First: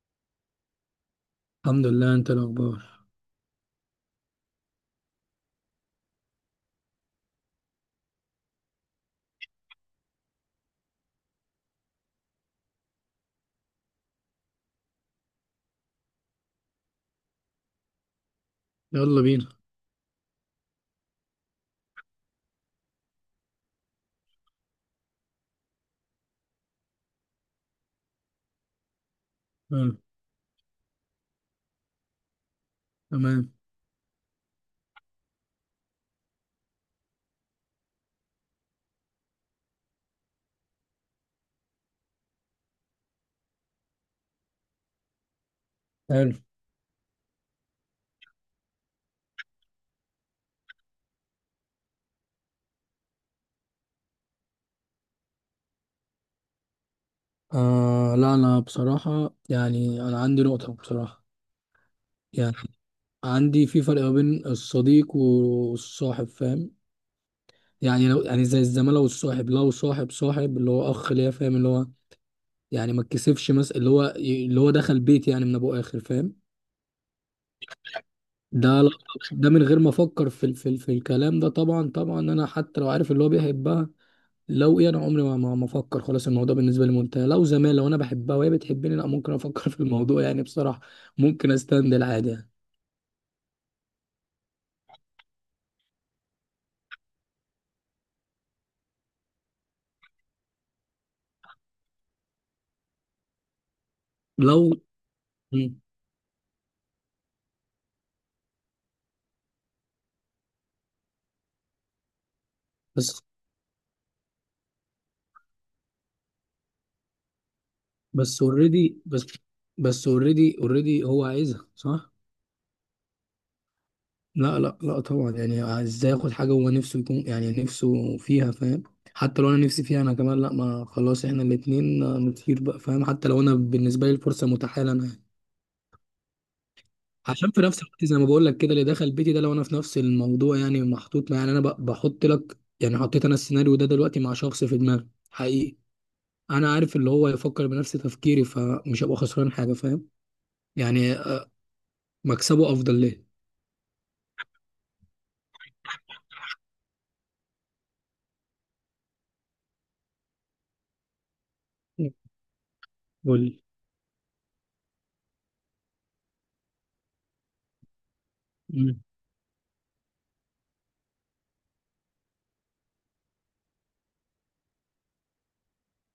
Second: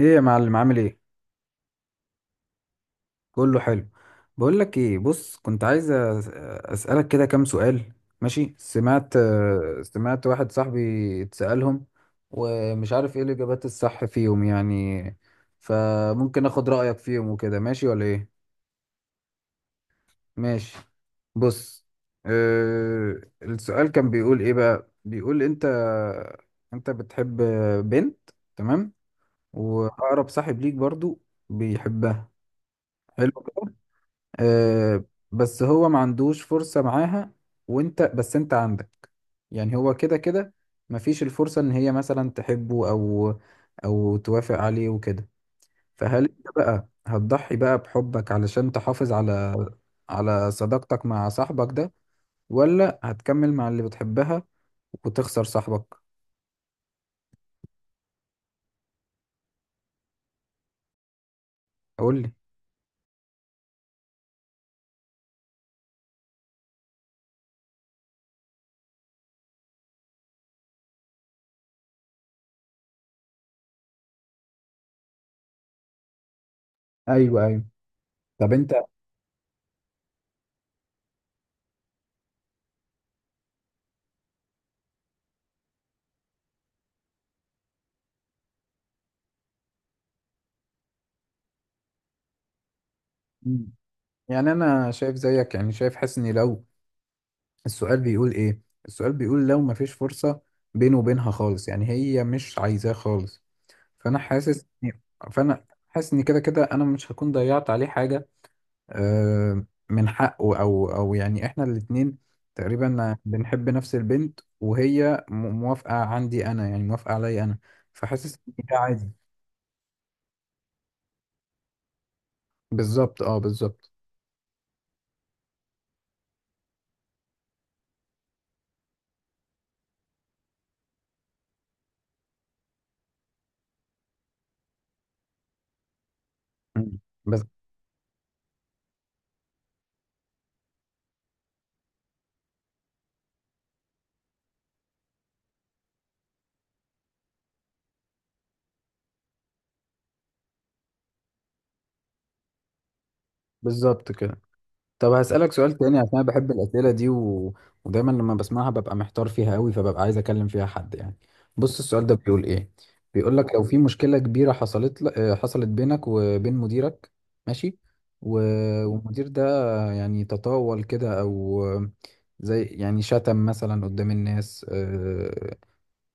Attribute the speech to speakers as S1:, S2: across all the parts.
S1: ايه يا معلم عامل ايه؟
S2: الحمد لله، انت الاخبار؟
S1: كله حلو. بقول لك ايه، بص، كنت عايز اسالك كده كام سؤال. ماشي؟ سمعت، سمعت واحد صاحبي اتسالهم ومش عارف ايه الاجابات الصح فيهم يعني، فممكن اخد رايك فيهم وكده، ماشي ولا ايه؟
S2: يلا بينا.
S1: ماشي، بص، السؤال كان بيقول ايه بقى، بيقول انت، انت بتحب بنت، تمام؟
S2: حلو.
S1: واقرب صاحب ليك برضو بيحبها، حلو،
S2: تمام.
S1: آه بس هو ما عندوش فرصة معاها، وانت بس انت عندك، يعني هو كده كده مفيش الفرصة ان هي مثلا تحبه او او توافق عليه وكده. فهل
S2: حلو.
S1: انت بقى هتضحي بقى بحبك علشان تحافظ على على صداقتك مع صاحبك ده، ولا هتكمل مع اللي بتحبها وتخسر صاحبك؟
S2: آه لا، انا بصراحة انا عندي نقطة بصراحة.
S1: قول لي.
S2: يعني عندي في فرق ما بين الصديق والصاحب، فاهم؟ يعني لو يعني زي الزمالة، والصاحب لو صاحب اللي هو اخ ليا، فاهم؟ اللي هو يعني ما اتكسفش مثلا، اللي هو اللي هو دخل بيتي يعني من ابو اخر، فاهم؟
S1: ايوه ايوه، طب انت.
S2: ده لا- ده من غير ما افكر في الكلام ده. طبعا طبعا انا حتى لو عارف اللي هو بيحبها، لو ايه، انا عمري ما افكر. خلاص الموضوع بالنسبه لي منتهي. لو زمان لو انا بحبها وهي بتحبني، لا ممكن افكر في الموضوع يعني بصراحه. ممكن استند العادي يعني.
S1: مم. يعني انا شايف زيك، يعني شايف، حاسس اني لو، السؤال بيقول ايه؟ السؤال بيقول لو مفيش فرصة بينه وبينها خالص، يعني هي مش عايزاه خالص، فانا حاسس،
S2: لو
S1: فانا
S2: مم.
S1: حاسس ان كده كده انا مش هكون ضيعت عليه حاجة. من حقه او او يعني احنا الاتنين تقريبا
S2: بس.
S1: بنحب نفس البنت، وهي موافقة، عندي انا يعني، موافقة عليا انا، فحاسس
S2: بس
S1: ان ده
S2: اوريدي
S1: عادي.
S2: بس اوريدي هو عايزها، صح؟
S1: بالظبط اه بالظبط.
S2: لا لا لا طبعا، يعني ازاي اخد حاجه هو نفسه يكون يعني نفسه فيها، فاهم؟ حتى لو انا نفسي فيها انا كمان، لا ما خلاص احنا الاتنين نطير بقى، فاهم؟ حتى لو انا بالنسبه لي الفرصه متاحه لنا.
S1: مم. بس.
S2: عشان في نفس الوقت زي ما بقول لك كده، اللي دخل بيتي ده لو انا في نفس الموضوع يعني محطوط يعني بحط لك، يعني حطيت انا السيناريو ده دلوقتي مع شخص في دماغي حقيقي. انا عارف اللي هو يفكر بنفس تفكيري، فمش هبقى خسران حاجه، فاهم؟ يعني مكسبه افضل ليه.
S1: بالظبط كده. طب هسألك سؤال تاني عشان أنا بحب الأسئلة دي ودايما لما بسمعها ببقى محتار فيها قوي، فببقى عايز أكلم فيها حد يعني. بص السؤال ده بيقول إيه، بيقول
S2: قول
S1: لك
S2: لي.
S1: لو في مشكلة كبيرة حصلت ل... آه، حصلت بينك وبين مديرك. ماشي. و...
S2: مم.
S1: والمدير ده يعني تطاول كده، أو زي يعني شتم مثلا قدام الناس،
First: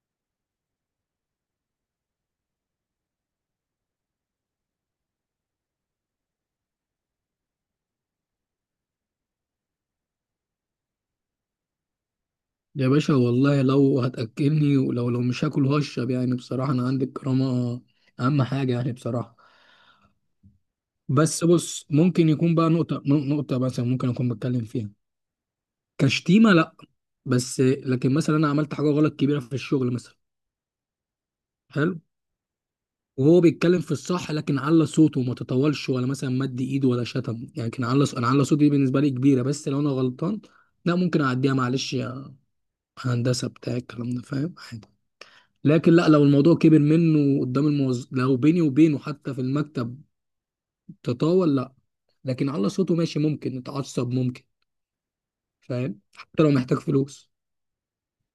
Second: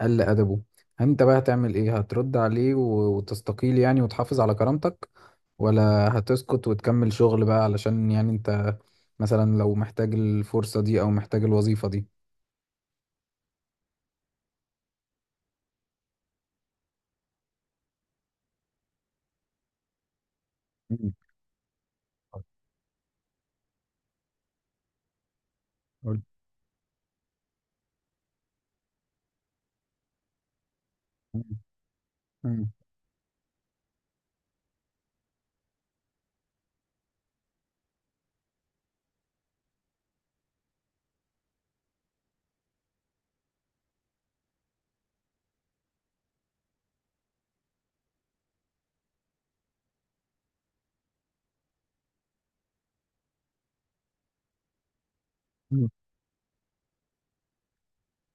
S1: قل أدبه. أنت بقى هتعمل إيه؟ هترد عليه وتستقيل يعني وتحافظ على كرامتك، ولا هتسكت وتكمل شغل بقى علشان يعني أنت مثلا لو محتاج الفرصة دي أو محتاج الوظيفة دي؟
S2: يا باشا، والله لو هتاكلني ولو مش هاكل هشرب. يعني بصراحه انا عندي الكرامه اهم حاجه، يعني بصراحه.
S1: مم.
S2: بس بص، ممكن يكون بقى نقطه مثلا ممكن اكون بتكلم فيها
S1: قول.
S2: كشتيمه، لا. بس لكن مثلا انا عملت حاجه غلط كبيره في الشغل مثلا.
S1: مم.
S2: حلو.
S1: مم.
S2: وهو بيتكلم في الصح لكن على صوته، وما تطولش ولا مثلا مد ايده ولا شتم. يعني كان على انا على صوتي، دي بالنسبه لي كبيره بس لو انا غلطان، لا ممكن اعديها. معلش يا هندسه بتاع الكلام ده، فاهم؟ عادي. لكن لا، لو الموضوع كبر منه قدام الموظف، لو بيني وبينه حتى في المكتب تطاول، لا. لكن على صوته ماشي، ممكن نتعصب ممكن.
S1: مم.
S2: فاهم؟ حتى لو محتاج فلوس.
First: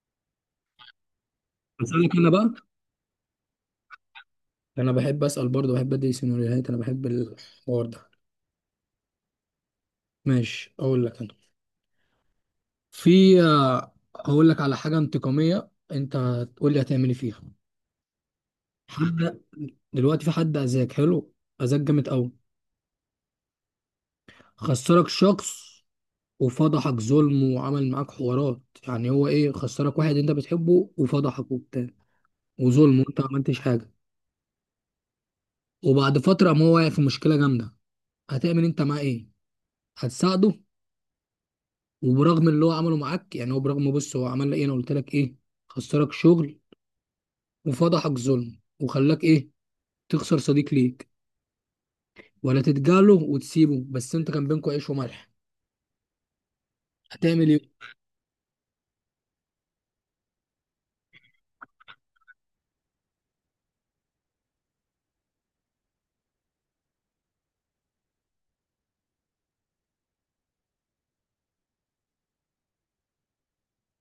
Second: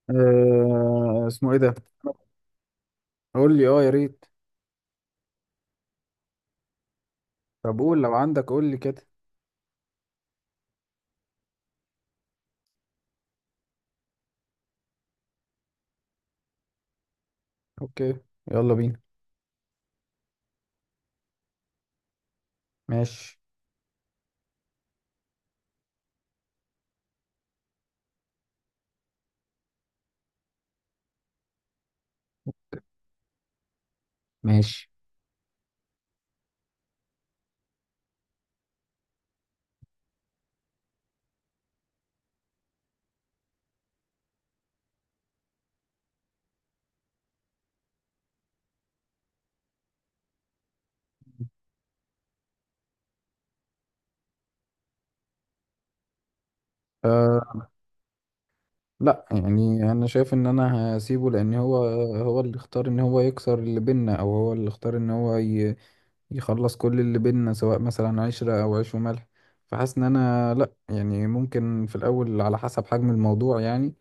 S1: أه، اسمه إيه ده؟
S2: بس انا كده بقى.
S1: قول لي، أه، يا ريت.
S2: انا بحب اسال برضه، بحب ادي سيناريوهات، انا بحب
S1: طب
S2: الحوار
S1: قول
S2: ده.
S1: لو عندك، قول لي كده.
S2: ماشي، اقول لك انا. في هقول لك على حاجه انتقاميه، انت تقول لي هتعملي فيها.
S1: أوكي، يلا بينا.
S2: حد دلوقتي في حد اذاك حلو، اذاك جامد قوي،
S1: ماشي.
S2: خسرك شخص وفضحك ظلم وعمل معاك حوارات. يعني هو ايه؟ خسرك واحد انت بتحبه وفضحك وبتاع وظلم وانت ما عملتش حاجه.
S1: ماشي،
S2: وبعد فتره، ما هو واقع في مشكله جامده، هتعمل انت معاه ايه؟ هتساعده وبرغم اللي هو عمله معاك؟ يعني هو برغم، بص هو عمل لك ايه، انا قلت لك ايه؟ خسرك شغل وفضحك ظلم وخلاك ايه؟ تخسر صديق ليك. ولا تتجاهله وتسيبه؟ بس انت كان بينكوا عيش وملح. هتعمل ايه؟
S1: لا يعني انا شايف ان انا هسيبه، لان هو، هو اللي اختار ان هو يكسر اللي بينا، او هو اللي اختار ان هو يخلص كل اللي بينا، سواء مثلا عشرة او عيش وملح. فحاسس ان انا، لا يعني ممكن في الاول على حسب حجم الموضوع يعني،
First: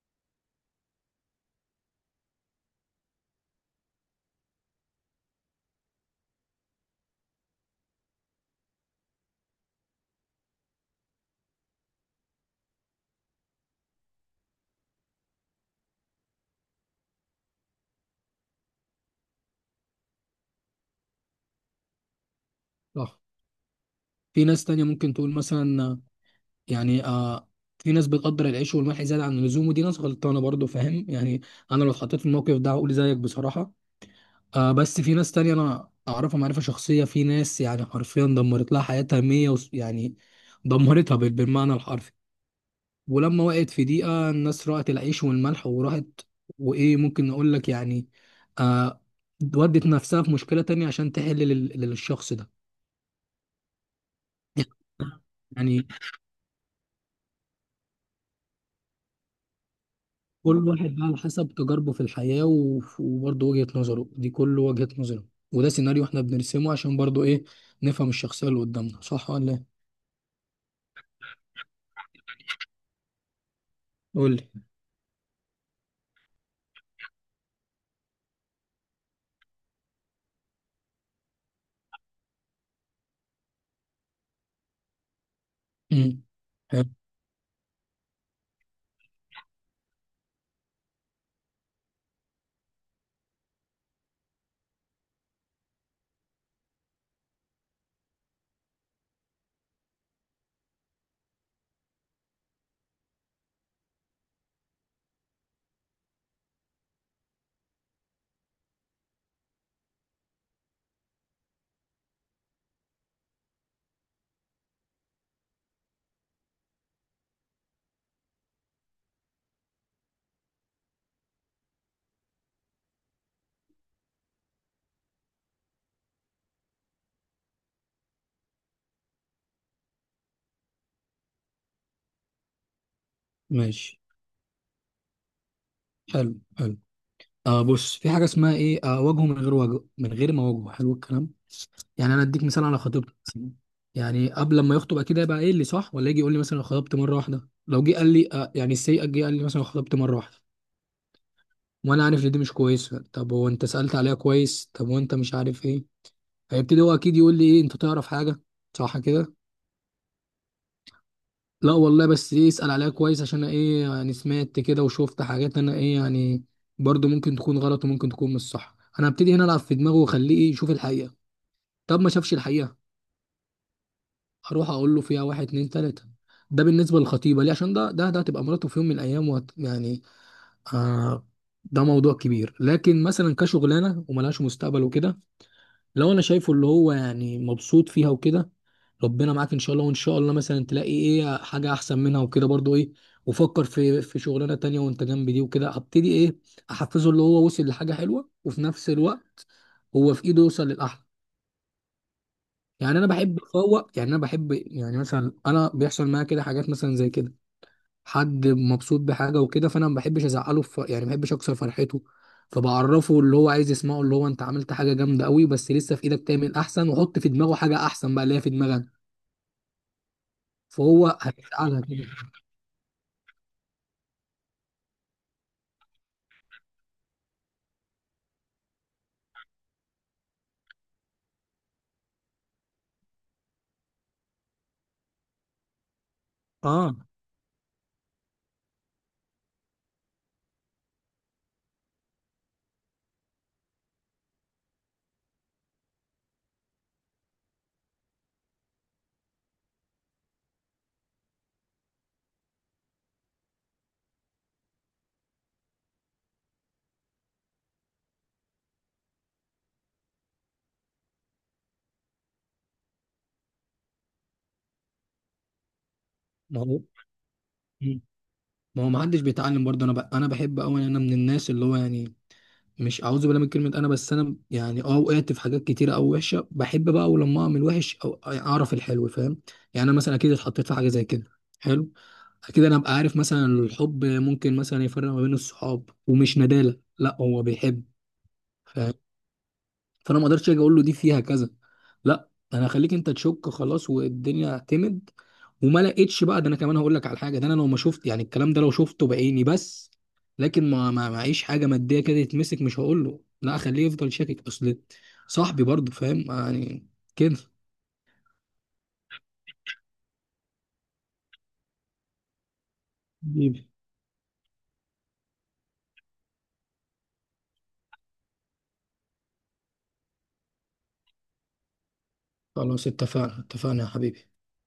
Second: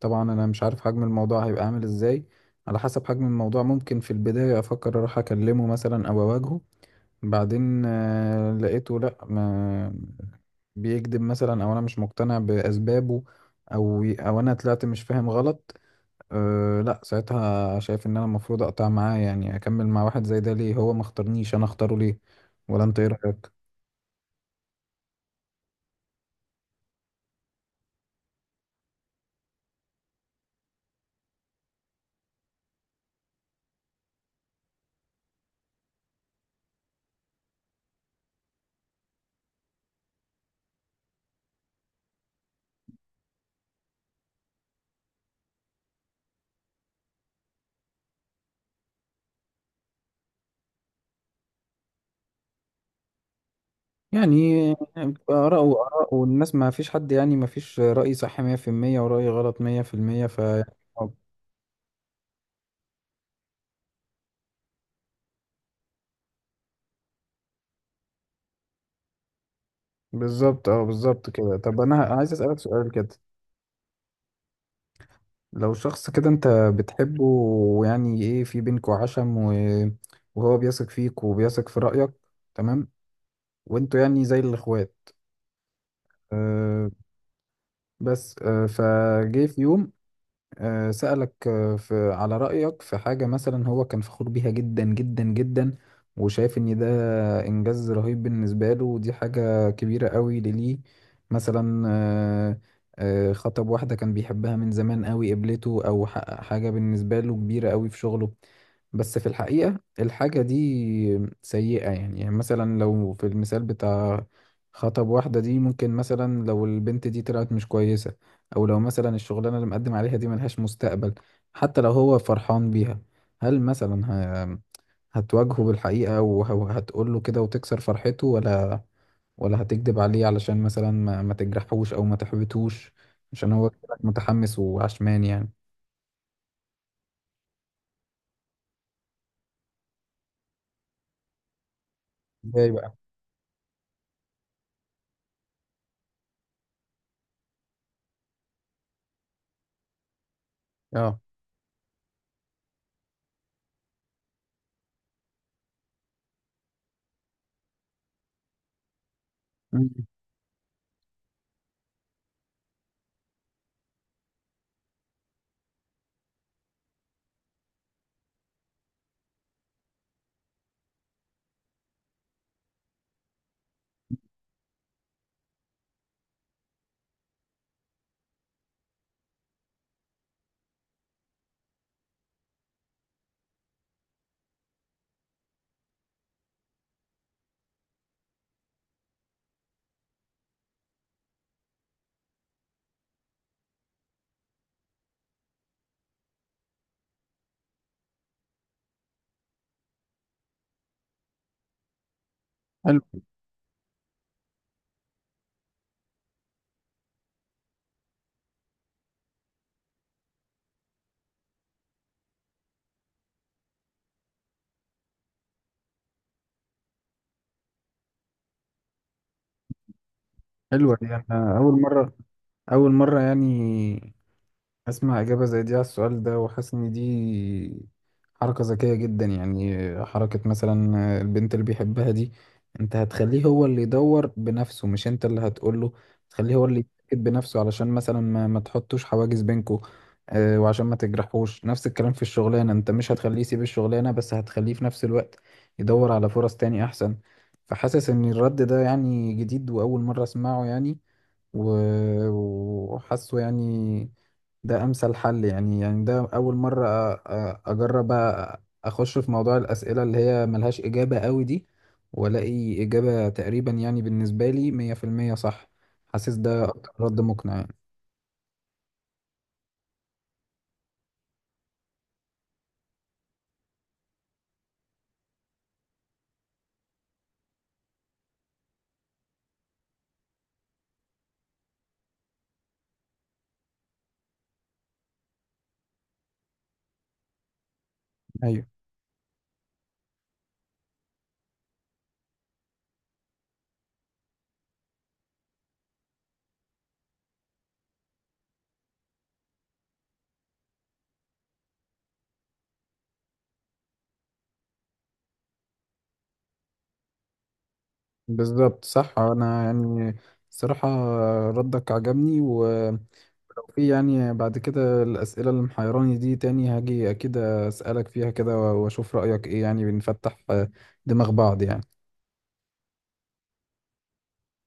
S1: طبعا انا مش عارف حجم الموضوع هيبقى عامل ازاي. على حسب حجم الموضوع، ممكن في البداية افكر اروح اكلمه مثلا او اواجهه، بعدين لقيته لا، ما بيكذب مثلا، او انا مش مقتنع باسبابه، او او انا طلعت مش فاهم غلط. أه لا، ساعتها شايف ان انا المفروض اقطع معاه، يعني اكمل مع واحد زي ده ليه؟ هو ما اختارنيش، انا اختاره ليه؟ ولا انت ايه
S2: صح.
S1: رايك؟
S2: في ناس تانية ممكن تقول مثلا يعني آه في ناس بتقدر العيش والملح زيادة عن اللزوم، ودي ناس غلطانة برضو، فاهم يعني؟ انا لو اتحطيت في الموقف ده هقول زيك بصراحة. آه بس في ناس تانية انا اعرفها معرفة شخصية، في ناس يعني حرفيا دمرت لها حياتها 100، يعني دمرتها بالمعنى الحرفي. ولما وقعت في دقيقة، الناس رأت العيش والملح وراحت. وإيه ممكن نقول لك يعني؟ آه. ودت نفسها في مشكلة تانية عشان تحل للشخص ده.
S1: يعني اراء
S2: يعني
S1: واراء، والناس ما فيش حد، يعني ما فيش راي صح 100% وراي غلط 100% ف،
S2: كل واحد بقى على حسب تجاربه في الحياة وبرضه وجهة نظره، دي كل وجهة نظره. وده سيناريو احنا بنرسمه عشان برضه ايه، نفهم الشخصية اللي قدامنا، صح ولا ايه؟
S1: بالظبط اه بالظبط كده. طب انا عايز اسالك سؤال كده.
S2: قول لي.
S1: لو شخص كده انت بتحبه، ويعني ايه، في بينكوا عشم وهو بيثق فيك وبيثق في رأيك، تمام؟ وانتوا يعني زي الاخوات،
S2: امم. حلو.
S1: أه، بس أه فجه في يوم، سألك، في على رأيك في حاجة مثلا هو كان فخور بيها جدا جدا جدا، وشايف إن ده إنجاز رهيب بالنسبة له، ودي حاجة كبيرة قوي ليه، مثلا خطب واحدة كان بيحبها من زمان قوي قبلته، أو حقق حاجة بالنسبة له كبيرة قوي في شغله، بس في الحقيقة الحاجة دي سيئة. يعني يعني مثلا لو في المثال بتاع خطب واحدة دي، ممكن مثلا لو البنت دي طلعت مش كويسة، او لو مثلا الشغلانه اللي مقدم عليها دي ملهاش مستقبل، حتى لو هو فرحان بيها، هل مثلا ه... هتواجهه بالحقيقه وهتقول له كده وتكسر فرحته، ولا، ولا هتكذب عليه علشان مثلا ما تجرحوش او ما تحبطوش، عشان هو كده
S2: ماشي.
S1: متحمس وعشمان يعني؟
S2: حلو حلو. آه بص، في حاجة اسمها ايه، آه وجهه، من غير وجه، من غير ما وجهه حلو الكلام. يعني انا اديك مثال
S1: ازاي
S2: على
S1: بقى؟
S2: خطيبتي مثلا. يعني قبل ما يخطب اكيد هيبقى قايل لي، صح ولا يجي يقول لي مثلا أنا خطبت مره واحده، لو جه قال لي يعني السيئه، جه قال لي مثلا أنا خطبت مره واحده
S1: اه.
S2: وانا عارف ان دي مش كويسه. طب هو انت سالت عليها كويس؟ طب وانت مش عارف ايه؟ هيبتدي هو اكيد يقول لي، ايه انت تعرف حاجه؟ صح كده؟
S1: مم.
S2: لا والله، بس ايه، اسال عليها كويس عشان أنا ايه يعني، سمعت كده وشفت حاجات انا ايه يعني، برضو ممكن تكون غلط وممكن تكون مش صح. انا هبتدي هنا العب في دماغه واخليه إيه، يشوف الحقيقه. طب ما شافش الحقيقه، اروح اقول له فيها واحد اتنين تلاته. ده بالنسبه للخطيبه ليه، عشان ده ده هتبقى مراته في يوم من الايام وهت يعني آه، ده موضوع كبير. لكن مثلا كشغلانه وملهاش مستقبل وكده، لو انا شايفه اللي هو يعني مبسوط فيها وكده، ربنا معاك ان شاء الله، وان شاء الله مثلا تلاقي ايه حاجه احسن منها وكده برضو ايه. وفكر في شغلانه تانية وانت جنب دي وكده. هبتدي ايه، احفزه اللي هو وصل لحاجه حلوه وفي نفس الوقت هو في ايده يوصل للاحلى. يعني
S1: حلو.
S2: انا بحب افوق، يعني انا بحب يعني مثلا، انا بيحصل معايا كده حاجات مثلا زي كده، حد مبسوط بحاجه وكده، فانا ما بحبش ازعله في يعني، ما بحبش اكسر فرحته. فبعرفه اللي هو عايز يسمعه، اللي هو انت عملت حاجه جامده قوي بس لسه في ايدك تعمل احسن، وحط في دماغه حاجه احسن بقى اللي هي في دماغك،
S1: حلوة دي،
S2: فهو
S1: أنا
S2: هيزعلها
S1: أول
S2: كده.
S1: مرة، أول مرة يعني اسمع اجابه زي دي على السؤال ده، وحاسس ان دي حركه ذكيه جدا، يعني حركه مثلا البنت اللي بيحبها دي، انت هتخليه هو اللي يدور بنفسه، مش انت اللي هتقوله، تخليه هو اللي
S2: اه.
S1: يتأكد بنفسه، علشان مثلا ما تحطوش حواجز بينكو، وعشان ما تجرحوش. نفس الكلام في الشغلانه، انت مش هتخليه يسيب الشغلانه، بس هتخليه في نفس الوقت يدور على فرص تاني احسن. فحاسس ان الرد ده يعني جديد، واول مره اسمعه يعني، و- وحاسه يعني ده امثل حل يعني. يعني ده اول مره اجرب اخش في موضوع الاسئله اللي هي ملهاش اجابه قوي دي، والاقي اجابه تقريبا يعني بالنسبه لي 100% صح. حاسس
S2: ما
S1: ده
S2: هو
S1: اكتر رد مقنع يعني.
S2: مم. ما هو ما حدش بيتعلم برضه. انا بحب قوي، انا من الناس اللي هو يعني، مش اعوذ بالله من كلمه انا، بس انا يعني اه وقعت في حاجات كتيره او وحشه، بحب بقى اول لما اعمل وحش او يعني اعرف الحلو، فاهم؟ يعني انا مثلا اكيد اتحطيت في حاجه زي كده. حلو. اكيد انا ابقى عارف مثلا الحب ممكن مثلا يفرق ما بين الصحاب، ومش ندالة، لا هو بيحب،
S1: ايوه
S2: فاهم؟ فانا ما اقدرش اجي اقول له دي فيها كذا، لا انا هخليك انت تشك خلاص. والدنيا اعتمد وما لقيتش بقى، ده انا كمان هقول لك على حاجه، ده انا لو ما شفت يعني الكلام ده، لو شفته بعيني بس، لكن ما ما معيش حاجه ماديه كده يتمسك، مش هقول له. لا اخليه يفضل شاكك، اصل صاحبي برضه، فاهم يعني كده.
S1: بالظبط صح. انا يعني الصراحه ردك عجبني، ولو
S2: حبيبي.
S1: في يعني بعد كده الاسئله اللي محيراني دي تاني هاجي اكيد اسالك فيها كده واشوف رايك ايه، يعني بنفتح دماغ بعض يعني.
S2: خلاص اتفقنا، اتفقنا يا حبيبي.